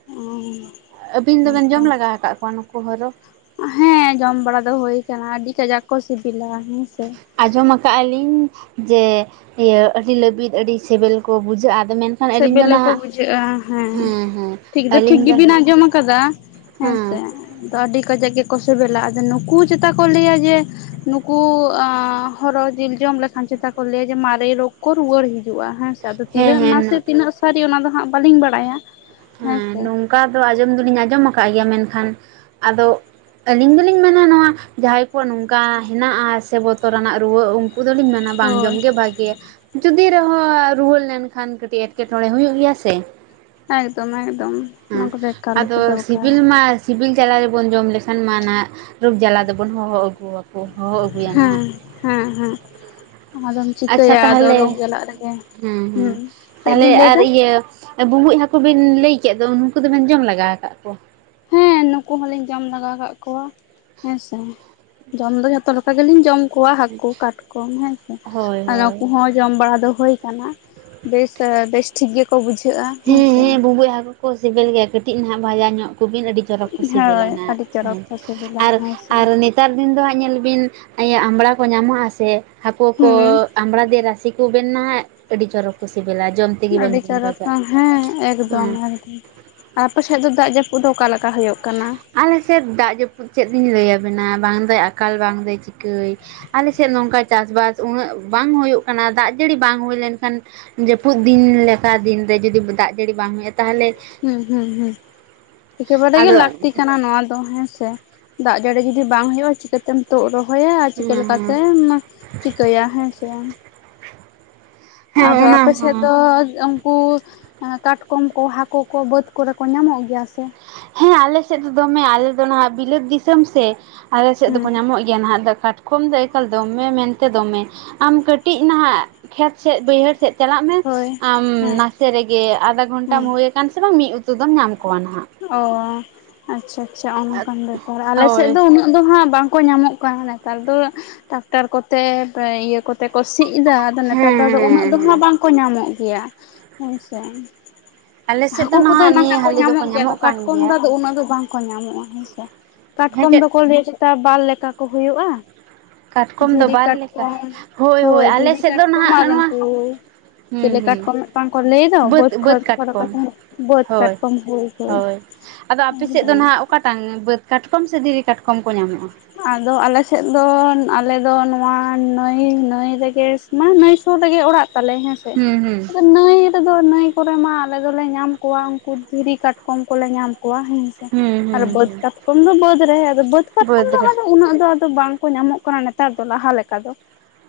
ᱚ ᱟᱹᱵᱤᱱ ᱫᱚ ᱵᱮᱱ ᱦᱮᱸᱛᱚ ᱡᱚᱢ ᱞᱟᱜᱟᱣ ᱟᱠᱟᱫ ᱠᱚᱣᱟ ᱱᱩᱠᱩ ᱦᱚᱨᱚ ᱦᱮᱸ ᱡᱚᱢ ᱵᱟᱲᱟ ᱫᱚ ᱦᱩᱭ ᱠᱟᱱᱟ ᱟᱹᱰᱤ ᱠᱟᱡᱟᱠ ᱠᱚ ᱥᱤᱵᱤᱞᱟ ᱦᱮᱸᱥᱮ ᱟᱸᱡᱚᱢ ᱟᱠᱟᱫᱟ ᱞᱤᱧ ᱡᱮ ᱤᱭᱟᱹ ᱟᱹᱰᱤ ᱞᱟᱹᱵᱤᱫ ᱟᱹᱰᱤ ᱥᱤᱵᱤᱞ ᱠᱚ ᱵᱩᱡᱷᱟᱹᱜᱼᱟ ᱟᱫᱚ ᱢᱮᱱ ᱥᱮᱵᱮᱞ ᱜᱮ ᱠᱚ ᱵᱩᱡᱷᱟᱹᱜᱼᱟ ᱦᱮᱸ ᱦᱮᱸ ᱴᱷᱤᱠ ᱫᱚ ᱴᱷᱤᱠ ᱟᱹᱞᱤᱧ ᱜᱮᱵᱤᱱ ᱱᱟᱦᱟᱜ ᱟᱸᱡᱚᱢ ᱟᱠᱟᱫᱟ ᱦᱮᱸᱥᱮ ᱦᱮᱸ ᱛᱚ ᱟᱹᱰᱤ ᱠᱟᱡᱟᱠ ᱜᱮᱠᱚ ᱥᱤᱵᱤᱞᱟ ᱟᱫᱚ ᱱᱩᱠᱩ ᱪᱮᱛᱟ ᱠᱚ ᱞᱟᱹᱭᱟ ᱡᱮ ᱱᱩᱠᱩ ᱦᱚᱨᱚ ᱡᱤᱞ ᱡᱚᱢ ᱞᱮᱠᱷᱟᱱ ᱪᱮᱛᱟ ᱠᱚ ᱞᱟᱹᱭᱟ ᱡᱮ ᱢᱟᱨᱮ ᱨᱳᱜᱽ ᱠᱚ ᱨᱩᱣᱟᱹᱲ ᱦᱤᱡᱩᱜᱼᱟ ᱦᱮᱸ ᱟᱫᱚ ᱛᱤᱱᱟᱹᱜ ᱦᱮᱸ ᱦᱮᱸ ᱱᱟᱥᱮ ᱛᱤᱱᱟᱹᱜ ᱥᱟᱹᱨᱤ ᱚᱱᱟ ᱫᱚ ᱦᱟᱸᱜ ᱵᱟᱹᱞᱤᱧ ᱵᱟᱲᱟᱭᱟ ᱦᱮᱸ ᱦᱮᱸᱥᱮ ᱱᱚᱝᱠᱟ ᱫᱚ ᱟᱸᱡᱚᱢ ᱫᱚ ᱞᱤᱧ ᱟᱸᱡᱚᱢ ᱟᱠᱟᱫ ᱜᱮᱭᱟ ᱢᱮᱱᱠᱷᱟᱱ ᱟᱫᱚ ᱟᱹᱞᱤᱧ ᱫᱚᱞᱤᱧ ᱢᱮᱱᱟ ᱱᱚᱣᱟ ᱡᱟᱦᱟᱸᱭ ᱠᱚᱣᱟᱜ ᱱᱚᱝᱠᱟ ᱦᱮᱱᱟᱜᱼᱟ ᱥᱮ ᱵᱚᱛᱚᱨᱟᱱᱟᱜ ᱨᱩᱣᱟᱹ ᱩᱱᱠᱩ ᱫᱚᱞᱤᱧ ᱢᱮᱱᱟ, ᱵᱟᱝ ᱡᱚᱢ ᱦᱳᱭ ᱜᱮ ᱵᱷᱟᱜᱮᱭᱟ ᱡᱩᱫᱤ ᱨᱮᱦᱚᱸ ᱨᱩᱣᱟᱹᱲ ᱞᱮᱱᱠᱷᱟᱱ ᱠᱟᱹᱴᱤᱡ ᱮᱸᱴᱠᱮᱴᱬᱮ ᱦᱩᱭᱩᱜ ᱜᱮᱭᱟ ᱥᱮ ᱾ ᱦᱮᱸ‌ ᱫᱚᱢᱮᱫ ᱟᱜᱫᱚᱢ ᱦᱮᱸ ᱟᱫᱚ ᱥᱤᱵᱤᱞ ᱢᱟ, ᱥᱤᱵᱤᱞ ᱡᱟᱞᱟ ᱨᱮᱵᱚᱱ ᱡᱚᱢ ᱞᱮᱠᱷᱟᱱ ᱢᱟ ᱱᱟ ᱨᱳᱜᱽ ᱡᱟᱞᱟ ᱫᱚᱵᱚᱱ ᱦᱚᱦᱚ ᱟᱹᱜᱩᱣᱟᱠᱚ ᱦᱚᱦᱚ ᱟᱹᱜᱩᱭᱟ ᱱᱟᱦᱜ, ᱦᱮᱸ ᱦᱮᱸ ᱦᱮᱸ ᱟᱫᱚᱢ ᱟᱪᱪᱷᱟ ᱪᱤᱠᱟᱹᱭᱟ ᱟᱫᱚ ᱛᱟᱦᱚᱞᱮ ᱞᱳᱠ ᱡᱟᱞᱟᱜ ᱨᱮᱜᱮ ᱦᱮᱸ ᱦᱮᱸ ᱦᱩᱸ ᱪᱮᱫ ᱛᱟᱦᱞᱮ ᱵᱤᱱ ᱞᱟᱹᱭ ᱟᱨ ᱮᱫᱟ ᱤᱭᱟᱹ ᱵᱩᱵᱩᱡ ᱦᱟᱹᱠᱩ ᱵᱤᱱ ᱞᱟᱹᱭ ᱠᱮᱫ ᱫᱚ ᱩᱱᱠᱩ ᱫᱚᱵᱮᱱ ᱡᱚᱢ ᱞᱮᱟᱜᱟᱶ ᱟᱠᱟᱫ ᱠᱚᱣᱟ? ᱦᱸ ᱱᱩᱠᱩ ᱦᱚᱞᱤ ᱡᱚᱢ ᱞᱮᱜᱟᱣ ᱠᱟᱜ ᱠᱚᱣᱟ, ᱦᱮᱸᱥᱮ ᱡᱚᱢ ᱫᱚ ᱡᱷᱚᱛᱚ ᱞᱮᱠᱟ ᱜᱮᱧ ᱡᱚᱢ ᱠᱚᱣᱟ ᱦᱟᱹᱠᱩ ᱠᱟᱴᱠᱚᱢ ᱦᱮᱸᱥᱮ ᱦᱳᱭ ᱟᱫᱚ ᱦᱳᱭ ᱱᱩᱠᱩ ᱦᱚᱸ, ᱡᱚᱢ ᱵᱟᱲᱟ ᱫᱚ ᱦᱳᱭ ᱠᱟᱱᱟ, ᱵᱮᱥ ᱵᱮᱥ ᱴᱷᱤᱠ ᱜᱮᱠᱚ ᱵᱩᱡᱷᱟᱹᱜᱼᱟ ᱦᱮᱸᱥᱮ ᱾ ᱵᱩᱢᱵᱩᱡ ᱦᱟᱠᱳ ᱠᱚ ᱥᱤᱵᱤᱞ ᱜᱮᱭᱟ ᱠᱟᱹᱴᱤᱡ ᱱᱟᱦᱟᱜ ᱵᱷᱟᱡᱟ ᱧᱚᱜ ᱠᱚᱵᱤᱱ ᱟᱹᱰᱤ ᱡᱚᱨᱚᱠ ᱠᱚ ᱥᱤᱵᱤᱞ ᱟ ᱦᱳᱭ ᱱᱦᱟᱜ ᱟᱹᱰᱤ ᱪᱚᱨᱚᱠ ᱦᱮᱸ ᱠᱚ ᱥᱤᱵᱤᱞᱟ ᱟᱨ ᱦᱮᱸ ᱥᱮ ᱟᱨ ᱱᱤᱛ ᱱᱮᱛᱟᱨ ᱫᱤᱱ ᱫᱚ ᱦᱟᱸᱜ ᱧᱮᱞ ᱵᱤᱱ, ᱤᱭᱟᱹ ᱟᱢᱲᱟ ᱠᱚ ᱧᱟᱢᱚᱜᱼᱟ ᱥᱮ, ᱦᱟᱹᱠᱩ ᱠᱚ ᱦᱩᱸ ᱟᱢᱲᱟ ᱫᱮ ᱨᱟᱥᱮ ᱛᱩᱵᱮᱱ ᱱᱟᱦᱟᱜ ᱟᱹᱰᱤ ᱪᱚᱨᱚᱠ ᱠᱚ ᱥᱤᱵᱤᱞᱟ, ᱡᱚᱢ ᱛᱮᱜᱮ ᱟᱹᱰᱤ ᱵᱟᱝᱵᱤᱱ ᱪᱟᱨᱠ ᱵᱷᱟᱜᱟᱜᱼᱟ ᱦᱮᱸ, ᱮᱠᱫᱚᱢ ᱦᱮᱸ ᱟᱨ ᱟᱯᱮ ᱥᱮᱫ ᱫᱚ ᱫᱟᱜ ᱡᱟᱹᱯᱩᱫ ᱫᱚ ᱚᱠᱟᱞᱮᱠᱟ ᱦᱩᱭᱩᱜ ᱠᱟᱱᱟ? ᱟᱞᱮᱥᱮᱫ ᱫᱟᱜ ᱡᱟᱹᱯᱩᱫ ᱪᱮᱫ ᱞᱤᱧ ᱞᱟᱹᱭᱟᱵᱮᱱᱟ, ᱵᱟᱝᱫᱚ ᱟᱠᱟᱞ, ᱵᱟᱝ ᱫᱚᱭ, ᱪᱤᱠᱟᱹᱭ ᱟᱞᱮ ᱥᱮᱫ ᱱᱚᱝᱠᱟ ᱪᱟᱥᱵᱟᱥ ᱩᱱᱟᱹᱜ ᱵᱟᱝ ᱦᱩᱭᱩᱜ ᱠᱟᱱᱟ, ᱫᱟᱜ ᱡᱟᱹᱲᱤ ᱵᱟᱝ ᱦᱩᱭ ᱞᱮᱱᱠᱷᱟᱱ ᱡᱟᱹᱯᱩᱫ ᱫᱤᱱ ᱞᱮᱠᱟ ᱫᱤᱱᱨᱮ ᱡᱩᱫᱤ ᱫᱟᱜ ᱡᱟᱹᱲᱤ ᱵᱟᱝ ᱦᱩᱭᱩᱜᱼᱟ, ᱛᱟᱦᱚᱞᱮ ᱦᱩᱸ ᱦᱩᱸ ᱦᱩᱸ, ᱮᱠᱮᱵᱟᱰᱟ ᱜᱮ ᱟᱫᱚ ᱦᱮᱸ ᱞᱟᱹᱠᱛᱤ ᱠᱟᱱᱟ ᱱᱚᱣᱟ ᱫᱚ ᱦᱮᱸᱥᱮ ᱾ ᱫᱟᱜ ᱡᱟᱹᱲᱤ ᱡᱩᱫᱤ ᱵᱟᱝ ᱦᱩᱭᱩᱜᱼᱟ, ᱪᱤᱠᱟᱹᱛᱮᱢ ᱛᱩᱫ ᱨᱚᱦᱚᱭᱟ ᱟᱨ ᱪᱤᱠᱟᱹ ᱦᱮᱸ ᱞᱮᱠᱟᱛᱮᱢ ᱪᱤᱠᱟᱹᱭᱟ ᱦᱮᱸ ᱥᱮ ᱦᱮᱸ ᱟᱫᱚ ᱚᱱᱟ ᱟᱯᱮᱥᱮᱫ ᱦᱚᱸ ᱫᱚ, ᱠᱟᱴᱠᱚᱢ ᱠᱚ ᱦᱟᱹᱠᱩ ᱠᱚ ᱵᱟᱹᱫᱽ ᱠᱚᱨᱮ ᱠᱚ ᱧᱟᱢᱚᱜ ᱜᱮᱭᱟ ᱥᱮ? ᱦᱮᱸ ᱟᱞᱮ ᱥᱮᱫ ᱫᱚ ᱫᱚᱢᱮ ᱟᱞᱮ ᱫᱚ ᱱᱟᱦᱟᱜ ᱵᱤᱞᱟᱹᱛ ᱫᱤᱥᱚᱢ ᱥᱮ, ᱟᱞᱮ ᱥᱮᱫ ᱫᱚᱠᱚ ᱦᱩᱸ ᱧᱟᱢᱚᱜ ᱜᱮᱭᱟ ᱾ ᱱᱟᱦᱟᱜ ᱫᱚ ᱠᱟᱴᱠᱚᱢ ᱫᱚ ᱮᱠᱟᱞ ᱫᱚᱢᱮ ᱢᱮᱱᱛᱮ ᱫᱚᱢᱮ, ᱟᱢ ᱠᱟᱹᱴᱤᱡ ᱱᱟᱦᱟᱜ ᱠᱷᱮᱛ ᱥᱮᱫ ᱵᱟᱹᱭᱦᱟᱹᱲ ᱥᱮᱫ ᱪᱟᱞᱟᱜ ᱢᱮ ᱦᱳᱭ ᱟᱢ ᱦᱮᱸ ᱱᱟᱥᱮ ᱨᱮᱜᱮ ᱟᱫᱷᱟ ᱜᱷᱚᱱᱴᱟᱢ ᱦᱮᱸ ᱦᱩᱭ ᱟᱠᱟᱱ ᱥᱮ ᱵᱟᱝ ᱢᱤᱫ ᱩᱛᱩ ᱫᱚᱢ ᱧᱟᱢ ᱠᱚᱣᱟ ᱦᱟᱜ ᱾ ᱚ ᱟᱪᱪᱷᱟ ᱟᱪᱪᱷᱟ, ᱚᱱᱠᱟᱱ ᱵᱮᱯᱟᱨ ᱟᱞᱮᱥᱮᱫ ᱦᱳᱭ ᱫᱚ ᱩᱱᱟ, ᱫᱚ ᱦᱟᱸᱜ ᱵᱟᱝᱠᱚ ᱧᱟᱢᱚᱜ ᱠᱟᱱᱟ ᱱᱮᱛᱟᱨ ᱫᱚ ᱴᱟᱠᱴᱟᱨ ᱠᱚᱛᱮ ᱤᱭᱟᱹ ᱠᱚᱛᱮ ᱠᱚ ᱥᱤᱭ ᱮᱫᱟ ᱱᱮᱛᱟᱨ ᱫᱚ ᱦᱮᱸ ᱩᱱᱟᱹᱜ ᱫᱚ ᱦᱮᱸ ᱦᱟᱸᱜ ᱦᱮᱸ ᱵᱟᱝᱠᱚ ᱧᱟᱢᱚᱜ ᱜᱮᱭᱟ ᱦᱮᱸᱥᱮ ᱟᱞᱮ ᱥᱮᱫ ᱦᱟᱹᱠᱩ ᱫᱚ ᱠᱚᱫᱚ ᱱᱟᱦᱟᱜ ᱱᱤᱭᱟᱹ ᱠᱚ ᱦᱟᱹᱞᱤ ᱫᱚᱠᱚ ᱧᱟᱢᱚᱜ ᱜᱮᱭᱟ ᱟᱫᱚ ᱠᱟᱱ ᱠᱟᱴᱠᱚᱢ ᱜᱮᱭᱟ ᱫᱚ ᱩᱱᱟᱹᱜ ᱫᱚ ᱵᱟᱝᱠᱚ ᱧᱟᱢᱚᱜᱼᱟ ᱦᱮᱸᱥᱮ ᱾ ᱦᱮᱸ ᱠᱟᱴᱠᱚᱢ ᱪᱮᱫ ᱫᱚᱠᱚ ᱞᱟᱹᱭ ᱛᱟ ᱵᱟᱨ ᱞᱮᱠᱟ ᱠᱚ ᱦᱩᱭᱩᱜᱼᱟ ᱠᱟᱴᱠᱚᱢ ᱫᱚ ᱫᱷᱤᱨᱤ ᱵᱟᱨ ᱞᱮᱠᱟ ᱠᱟᱴᱠᱚᱢ ᱾ ᱦᱳᱭ ᱟᱞᱮ ᱫᱷᱤᱨᱤ ᱥᱮᱫ ᱫᱚ ᱠᱟᱴᱠᱚᱢ ᱱᱟᱦᱟᱜ ᱟᱨ ᱩᱱ ᱱᱚᱣᱟ ᱠᱚ ᱪᱮᱫ ᱦᱩᱸ ᱞᱮᱠᱟ‌ ᱦᱩᱸ ᱠᱚ ᱢᱤᱫᱴᱟᱝ ᱠᱚ ᱞᱟᱹᱭ ᱫᱚ ᱵᱟᱹᱫᱽ ᱠᱷᱚᱱ ᱠᱷᱚᱨᱚ ᱠᱟᱛᱮ ᱵᱟᱹᱫ ᱦᱳᱭ ᱠᱟᱴᱠᱚᱢ ᱦᱩᱭ ᱦᱩᱭ ᱦᱳᱭ ᱟᱫᱚ ᱟᱯᱮ ᱥᱮᱫ ᱫᱚ ᱱᱟᱜ ᱚᱠᱟᱴᱟᱝ ᱵᱟᱹᱫᱽ ᱠᱟᱴᱠᱚᱢ ᱥᱮ ᱫᱷᱤᱨᱤ ᱠᱟᱴᱠᱚᱢ ᱠᱚ ᱧᱟᱢᱚᱜᱼᱟ ᱟᱫᱚ ᱟᱞᱮ ᱥᱮᱫ ᱫᱚ ᱟᱞᱮ ᱫᱚ ᱱᱚᱣᱟ ᱱᱟᱹᱭ ᱱᱟᱹᱭ ᱨᱮᱜᱮ ᱢᱟᱱᱮ ᱱᱟᱹᱭ ᱥᱩᱨ ᱨᱮᱜᱮ ᱚᱲᱟᱜ ᱛᱟᱞᱮ ᱦᱮᱸ ᱦᱮᱸ ᱦᱮᱸ ᱱᱟᱹᱭ ᱨᱮᱫᱚ ᱱᱟᱹᱭ ᱠᱚᱨᱮ ᱢᱟ ᱟᱞᱮ ᱫᱚᱞᱮ ᱧᱟᱢ ᱠᱚᱣᱟ ᱩᱱᱠᱩ ᱫᱷᱤᱨᱤ ᱠᱟᱴᱠᱚᱢ ᱠᱚᱞᱮ ᱧᱟᱢ ᱠᱚᱣᱟ ᱦᱮᱸ ᱦᱩᱸ ᱟᱨ ᱦᱩᱸ ᱵᱟᱹᱫᱽ ᱠᱟᱴᱠᱚᱢ ᱫᱚ ᱵᱟᱹᱫᱽ ᱨᱮ ᱟᱫᱚ ᱵᱟᱹᱫᱽ ᱠᱟᱴᱠᱚᱢ ᱫᱚ ᱵᱟᱹᱫᱽᱨᱮ ᱟᱫᱚ ᱩᱱᱟᱹᱜ ᱫᱚ ᱟᱫᱚ ᱵᱟᱝᱠᱚ ᱧᱟᱢᱚᱜ ᱠᱟᱱᱟ ᱱᱮᱛᱟᱨ ᱫᱚ ᱞᱟᱦᱟ ᱞᱮᱠᱟ ᱫᱚ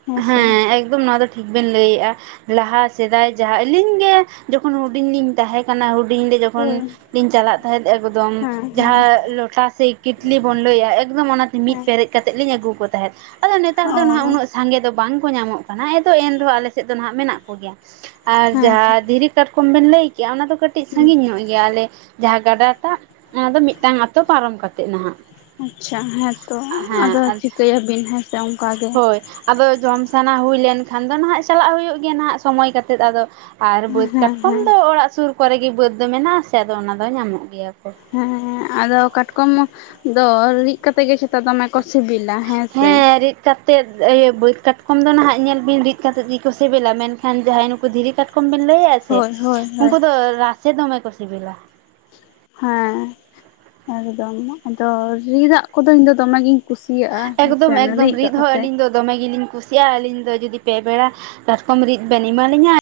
ᱦᱮᱸᱥᱮ ᱦᱮᱸ ᱮᱠᱫᱚᱢ ᱱᱚᱣᱟ ᱫᱚ ᱴᱷᱤᱠ ᱵᱮᱱ ᱞᱟᱹᱭᱮᱫᱼᱟ ᱾ ᱞᱟᱦᱟ ᱥᱮᱫᱟᱭ ᱡᱟᱦᱟᱸ ᱟᱹᱞᱤᱧ ᱜᱮ ᱡᱚᱠᱷᱚᱱ ᱦᱩᱰᱤᱧ ᱞᱤᱧ ᱛᱟᱦᱮᱸ ᱠᱟᱱᱟ ᱠᱟᱱᱟ ᱦᱩᱰᱤᱧ ᱨᱮ ᱦᱳᱭ ᱡᱚᱠᱷᱚᱱᱤᱧ ᱪᱟᱞᱟᱜ ᱛᱟᱦᱮᱸᱫ ᱮᱠᱫᱚᱢ ᱦᱮᱸ ᱦᱮᱸ ᱡᱟᱦᱟᱸ ᱞᱚᱴᱟ ᱥᱮ ᱠᱤᱴᱞᱤ ᱵᱚᱱ ᱞᱟᱹᱭᱟ ᱮᱠᱫᱚᱢ ᱚᱱᱟᱛᱮ ᱢᱤᱫ ᱦᱮᱸ ᱯᱮᱨᱮᱡ ᱠᱟᱛᱮᱫ ᱞᱤᱧ ᱟᱹᱜᱩ ᱠᱚ ᱛᱟᱦᱮᱸᱫ ᱾ ᱟᱫᱚ ᱱᱮᱛᱟᱨ ᱚ ᱫᱚ ᱦᱟᱸᱜ ᱩᱱᱟᱹᱜ ᱥᱟᱸᱜᱮ ᱫᱚ ᱵᱟᱝ ᱠᱚ ᱧᱟᱢᱚᱜ ᱠᱟᱱᱟ ᱮᱫᱚ ᱮᱱᱦᱚᱸ ᱟᱞᱮ ᱥᱮᱫ ᱫᱚ ᱱᱟᱦᱟᱜ ᱢᱮᱱᱟᱜ ᱠᱚᱜᱮᱭᱟ ᱾ ᱟᱨ ᱦᱮᱸ ᱡᱟᱦᱟᱸ ᱫᱷᱤᱨᱤ ᱠᱟᱴᱠᱚᱢ ᱵᱮᱱ ᱞᱟᱹᱭ ᱠᱮᱜᱼᱟ ᱚᱱᱟ ᱫᱚ ᱠᱟᱹᱴᱤᱡ ᱦᱮᱸ ᱥᱟᱺᱜᱤᱧ ᱧᱚᱜ ᱜᱮᱭᱟ ᱟᱞᱮ ᱡᱟᱦᱟᱸ ᱜᱟᱰᱟ ᱴᱟᱜ, ᱚᱱᱟ ᱫᱚ ᱢᱤᱫᱴᱟᱝ ᱟᱛᱳ ᱯᱟᱨᱚᱢ ᱠᱟᱛᱮᱜ ᱱᱟᱦᱟᱜ ᱾ ᱟᱪᱪᱷᱟ ᱦᱮᱸ ᱛᱚ ᱟᱫᱚ ᱪᱤᱠᱟᱹᱭᱟᱵᱤᱱ ᱦᱮᱸ ᱥᱮ ᱚᱱᱠᱟ ᱜᱮ ᱾ ᱦᱳᱭ ᱟᱫᱚ ᱡᱚᱢ ᱥᱟᱱᱟ ᱦᱩᱭ ᱞᱮᱱᱠᱷᱟᱱ ᱫᱚ ᱱᱟᱦᱟᱜ ᱪᱟᱞᱟᱜ ᱦᱩᱭᱩᱜ ᱜᱮᱭᱟ ᱱᱟᱦᱟᱜ ᱥᱚᱢᱚᱭ ᱠᱟᱛᱮᱜ ᱾ ᱟᱫᱚ ᱟᱨ ᱵᱟᱹᱫᱽ ᱦᱮᱸ ᱠᱟᱴᱠᱚᱢ ᱦᱮᱸ ᱫᱚ ᱚᱲᱟᱜ ᱥᱩᱨ ᱠᱚᱨᱮ ᱜᱮ ᱵᱟᱹᱫᱽ ᱫᱚ ᱢᱮᱱᱟᱜ ᱥᱮ ᱟᱫᱚ ᱚᱱᱟ ᱫᱚ ᱧᱟᱢᱚᱜ ᱜᱮᱭᱟ ᱠᱚ ᱾ ᱦᱮᱸ ᱟᱫᱚ ᱠᱟᱴᱠᱚᱢ ᱫᱚ ᱨᱤᱫ ᱠᱟᱛᱮᱜ ᱜᱮ ᱛᱚ ᱫᱚᱢᱮ ᱠᱚ ᱥᱤᱵᱤᱞᱟ ᱦᱮᱸ ᱥᱮ ᱾ ᱨᱤᱫ ᱠᱟᱛᱮᱫ ᱤᱭᱟᱹ ᱵᱟᱹᱫᱽ ᱠᱟᱴᱠᱚᱢ ᱫᱚ ᱱᱟᱦᱟᱜ ᱧᱮᱞ ᱵᱤᱱ ᱨᱤᱫᱠᱟᱛᱮᱫ ᱜᱮᱠᱚ ᱥᱤᱵᱤᱞᱟ ᱢᱮᱱᱠᱷᱟᱱ ᱡᱟᱦᱟᱸᱭ ᱱᱩᱠᱩ ᱫᱷᱤᱨᱤ ᱠᱟᱴᱠᱚᱢ ᱼᱚᱢ ᱵᱤᱱ ᱞᱟᱹᱭ ᱟᱥᱮ ᱦᱳᱭ ᱦᱳᱭ ᱦᱳᱭ ᱩᱱᱠᱩ ᱫᱚ ᱨᱟᱥᱮᱹ ᱫᱚᱢᱮ ᱠᱚ ᱥᱤᱵᱤᱞᱟ ᱾ ᱦᱮᱸ ᱮᱠᱫᱚᱢ ᱾ ᱟᱫᱚ ᱨᱤᱫᱟᱜ ᱠᱚᱫᱚ ᱤᱧ ᱫᱚ ᱫᱚᱢᱮᱜᱤᱧ ᱠᱩᱥᱤᱭᱟᱜᱼᱟ ᱦᱮᱸ ᱥᱮ ᱮᱠᱫᱚᱢ ᱮᱠᱫᱚᱢ ᱨᱤᱫ ᱦᱚᱸ ᱠᱟᱛᱮᱫ ᱾ ᱟᱹᱞᱤᱧ ᱫᱚ ᱫᱚᱢᱮ ᱜᱮᱞᱤᱧ ᱠᱩᱥᱤᱭᱟᱜᱼᱟ ᱟᱹᱞᱤᱧ ᱫᱚ ᱡᱩᱫᱤ ᱯᱮ ᱵᱮᱲᱟ ᱠᱟᱴᱠᱚᱢ ᱨᱤᱫ ᱵᱮᱱ ᱮᱢᱟᱞᱤᱧᱟ